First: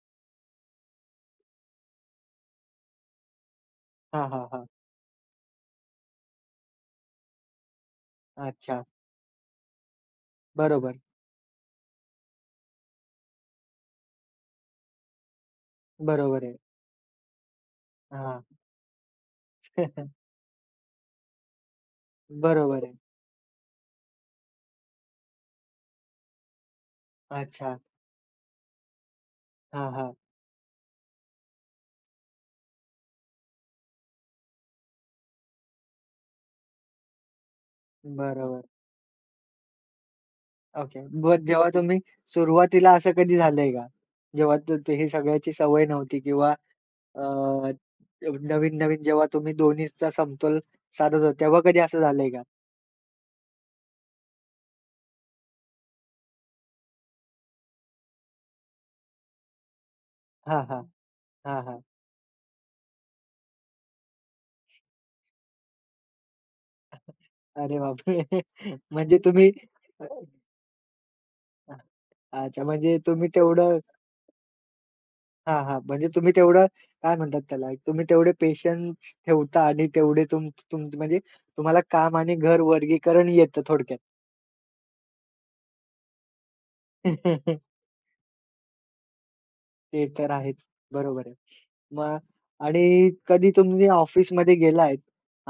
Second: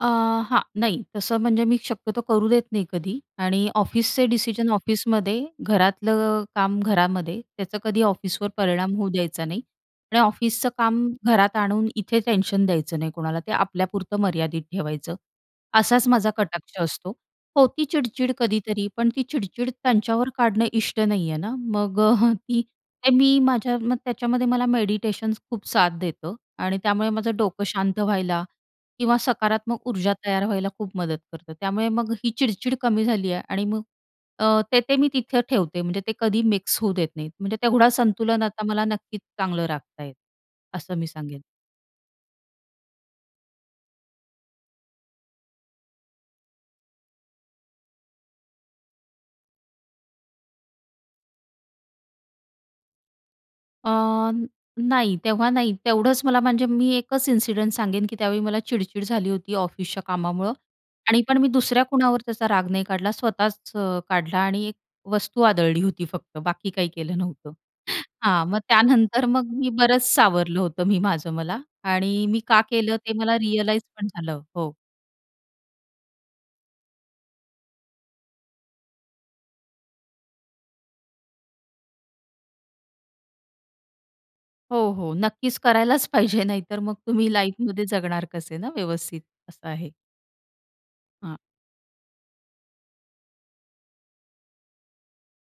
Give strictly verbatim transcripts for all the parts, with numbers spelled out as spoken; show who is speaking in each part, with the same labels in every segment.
Speaker 1: अ, हां, नाही तसं म्हणजे मी शक्यतो करू देत नाही कधी आणि ऑफिसचे
Speaker 2: हां, हां. हां.
Speaker 1: डिसीजन ऑफिसमध्ये, घरातलं अ, काम घरामध्ये, त्याचा कधी ऑफिसवर
Speaker 2: अच्छा.
Speaker 1: परिणाम होऊ द्यायचा नाही आणि ऑफिसचं
Speaker 2: बरोबर.
Speaker 1: काम घरात आणून इथे टेन्शन द्यायचं नाही कोणाला, ते आपल्यापुरतं मर्यादित ठेवायचं असाच माझा
Speaker 2: बरोबर आहे.
Speaker 1: कटाक्ष असतो. होती चिडचिड
Speaker 2: हां.
Speaker 1: कधीतरी पण ती चिडचिड त्यांच्यावर काढणं इष्ट नाही आहे ना. मग अ, ती
Speaker 2: बरोबर आहे.
Speaker 1: ते मी माझ्या मग त्याच्यामध्ये मला मेडिटेशन खूप साथ देतं आणि त्यामुळे माझं डोकं
Speaker 2: अच्छा.
Speaker 1: शांत व्हायला किंवा सकारात्मक
Speaker 2: हां,
Speaker 1: ऊर्जा
Speaker 2: हां.
Speaker 1: तयार व्हायला खूप मदत करतं. त्यामुळे मग ही चिडचिड कमी झाली आहे. आणि मग अ, ते, ते मी तिथे ठेवते म्हणजे ते कधी मिक्स होऊ देत नाही, म्हणजे तेवढा संतुलन आता
Speaker 2: बरोबर.
Speaker 1: मला नक्कीच चांगलं राखता येतं, असं
Speaker 2: ओके,
Speaker 1: मी सांगेन.
Speaker 2: मग जेव्हा तुम्ही सुरुवातीला असं कधी झालंय का, जेव्हा हे सगळ्याची सवय नव्हती किंवा अ, नवीन-नवीन जेव्हा तुम्ही दोन्हीचा समतोल साधत होता, तेव्हा कधी असं झालंय का?
Speaker 1: अ, नाही तेव्हा नाही तेवढंच मला म्हणजे मी एकच इन्सिडेंट सांगेन की त्यावेळी मला चिडचिड झाली होती ऑफिसच्या कामामुळं
Speaker 2: हां, हां.
Speaker 1: आणि पण मी
Speaker 2: हां, हां.
Speaker 1: दुसऱ्या कुणावर त्याचा राग नाही काढला, स्वतःच अ, काढला आणि एक वस्तू आदळली होती फक्त, बाकी काही केलं नव्हतं.
Speaker 2: अरे बापरे!
Speaker 1: हां, मग
Speaker 2: म्हणजे
Speaker 1: त्यानंतर मग
Speaker 2: तुम्ही
Speaker 1: मी बरंच सावरलं होतं मी माझं मला आणि मी का
Speaker 2: अच्छा,
Speaker 1: केलं
Speaker 2: म्हणजे
Speaker 1: ते
Speaker 2: तुम्ही
Speaker 1: मला
Speaker 2: तेवढं
Speaker 1: रिअलाईज पण झालं, हो.
Speaker 2: हां, हां. म्हणजे तुम्ही तेवढं काय म्हणतात त्याला, तुम्ही तेवढे पेशन्स ठेवता आणि तेवढे तुमचे तूम म्हणजे तुम्हाला काम आणि घर वर्गीकरण येतं थोडक्यात.
Speaker 1: हो, हो, नक्कीच करायलाच पाहिजे, नाहीतर मग तुम्ही लाईफमध्ये जगणार कसे ना व्यवस्थित, असं आहे.
Speaker 2: ते तर आहेच. बरोबर आहे.
Speaker 1: हां.
Speaker 2: मग आणि कधी तुम्ही ऑफिसमध्ये गेला आहे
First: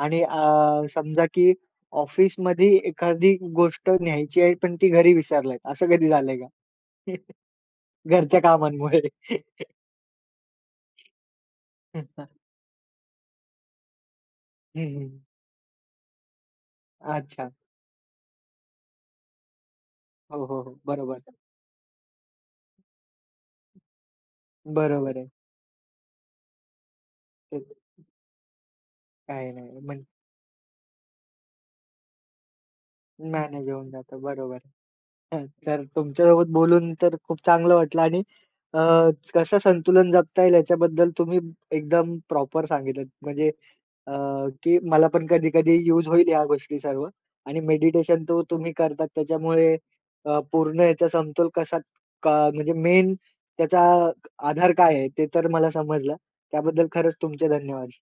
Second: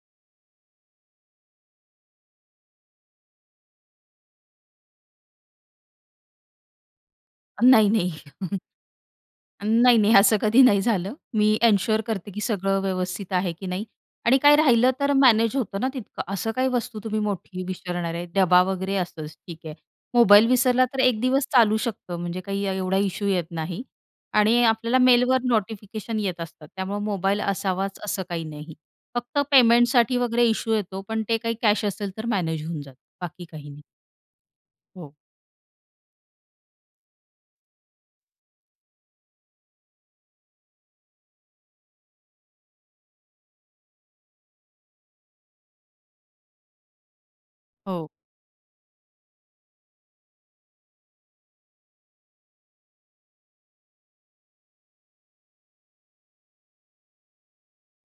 Speaker 2: आणि अ, समजा की ऑफिसमध्ये एखादी गोष्ट न्यायची आहे, पण ती घरी विसरलात असं कधी झालंय का?
Speaker 1: नाही, नाही.
Speaker 2: घरच्या कामांमुळे.
Speaker 1: नाही, नाही असं कधी नाही झालं, मी एन्श्योर करते की सगळं व्यवस्थित आहे की नाही आणि काय
Speaker 2: हं,
Speaker 1: राहिलं तर
Speaker 2: हं.
Speaker 1: मॅनेज होतं ना तितकं. असं काही वस्तू तुम्ही
Speaker 2: अच्छा.
Speaker 1: मोठी विसरणार आहे. डबा वगैरे असंच ठीक आहे.
Speaker 2: हो,
Speaker 1: मोबाईल
Speaker 2: हो. हो,
Speaker 1: विसरला तर
Speaker 2: बरोबर.
Speaker 1: एक दिवस चालू शकतं, म्हणजे काही एवढा इशू येत नाही आणि आपल्याला
Speaker 2: बरोबर आहे.
Speaker 1: मेलवर नोटिफिकेशन येत असतात, त्यामुळं मोबाईल असावाच
Speaker 2: [unintelligible]
Speaker 1: असं काही नाही. फक्त
Speaker 2: काही नाही. म
Speaker 1: पेमेंटसाठी वगैरे इश्यू येतो, पण ते काही कॅश असेल तर मॅनेज होऊन जातं, बाकी
Speaker 2: मॅनेज
Speaker 1: काही नाही.
Speaker 2: होऊन जातो बरोबर
Speaker 1: हो.
Speaker 2: आहे. तर तुमच्यासोबत बोलून तर खूप चांगलं वाटलं आणि अ, कसं संतुलन जपता येईल याच्याबद्दल तुम्ही एकदम प्रॉपर सांगितलं, म्हणजे अ, की मला पण कधी-कधी युज होईल ह्या गोष्टी सर्व. आणि
Speaker 1: हो.
Speaker 2: मेडिटेशन तो तुम्ही करताच, त्याच्यामुळे अ, पूर्ण याचा समतोल कसा क म्हणजे मेन त्याचा आधार काय आहे ते तर मला समजलं. त्याबद्दल खरंच तुमचे धन्यवाद.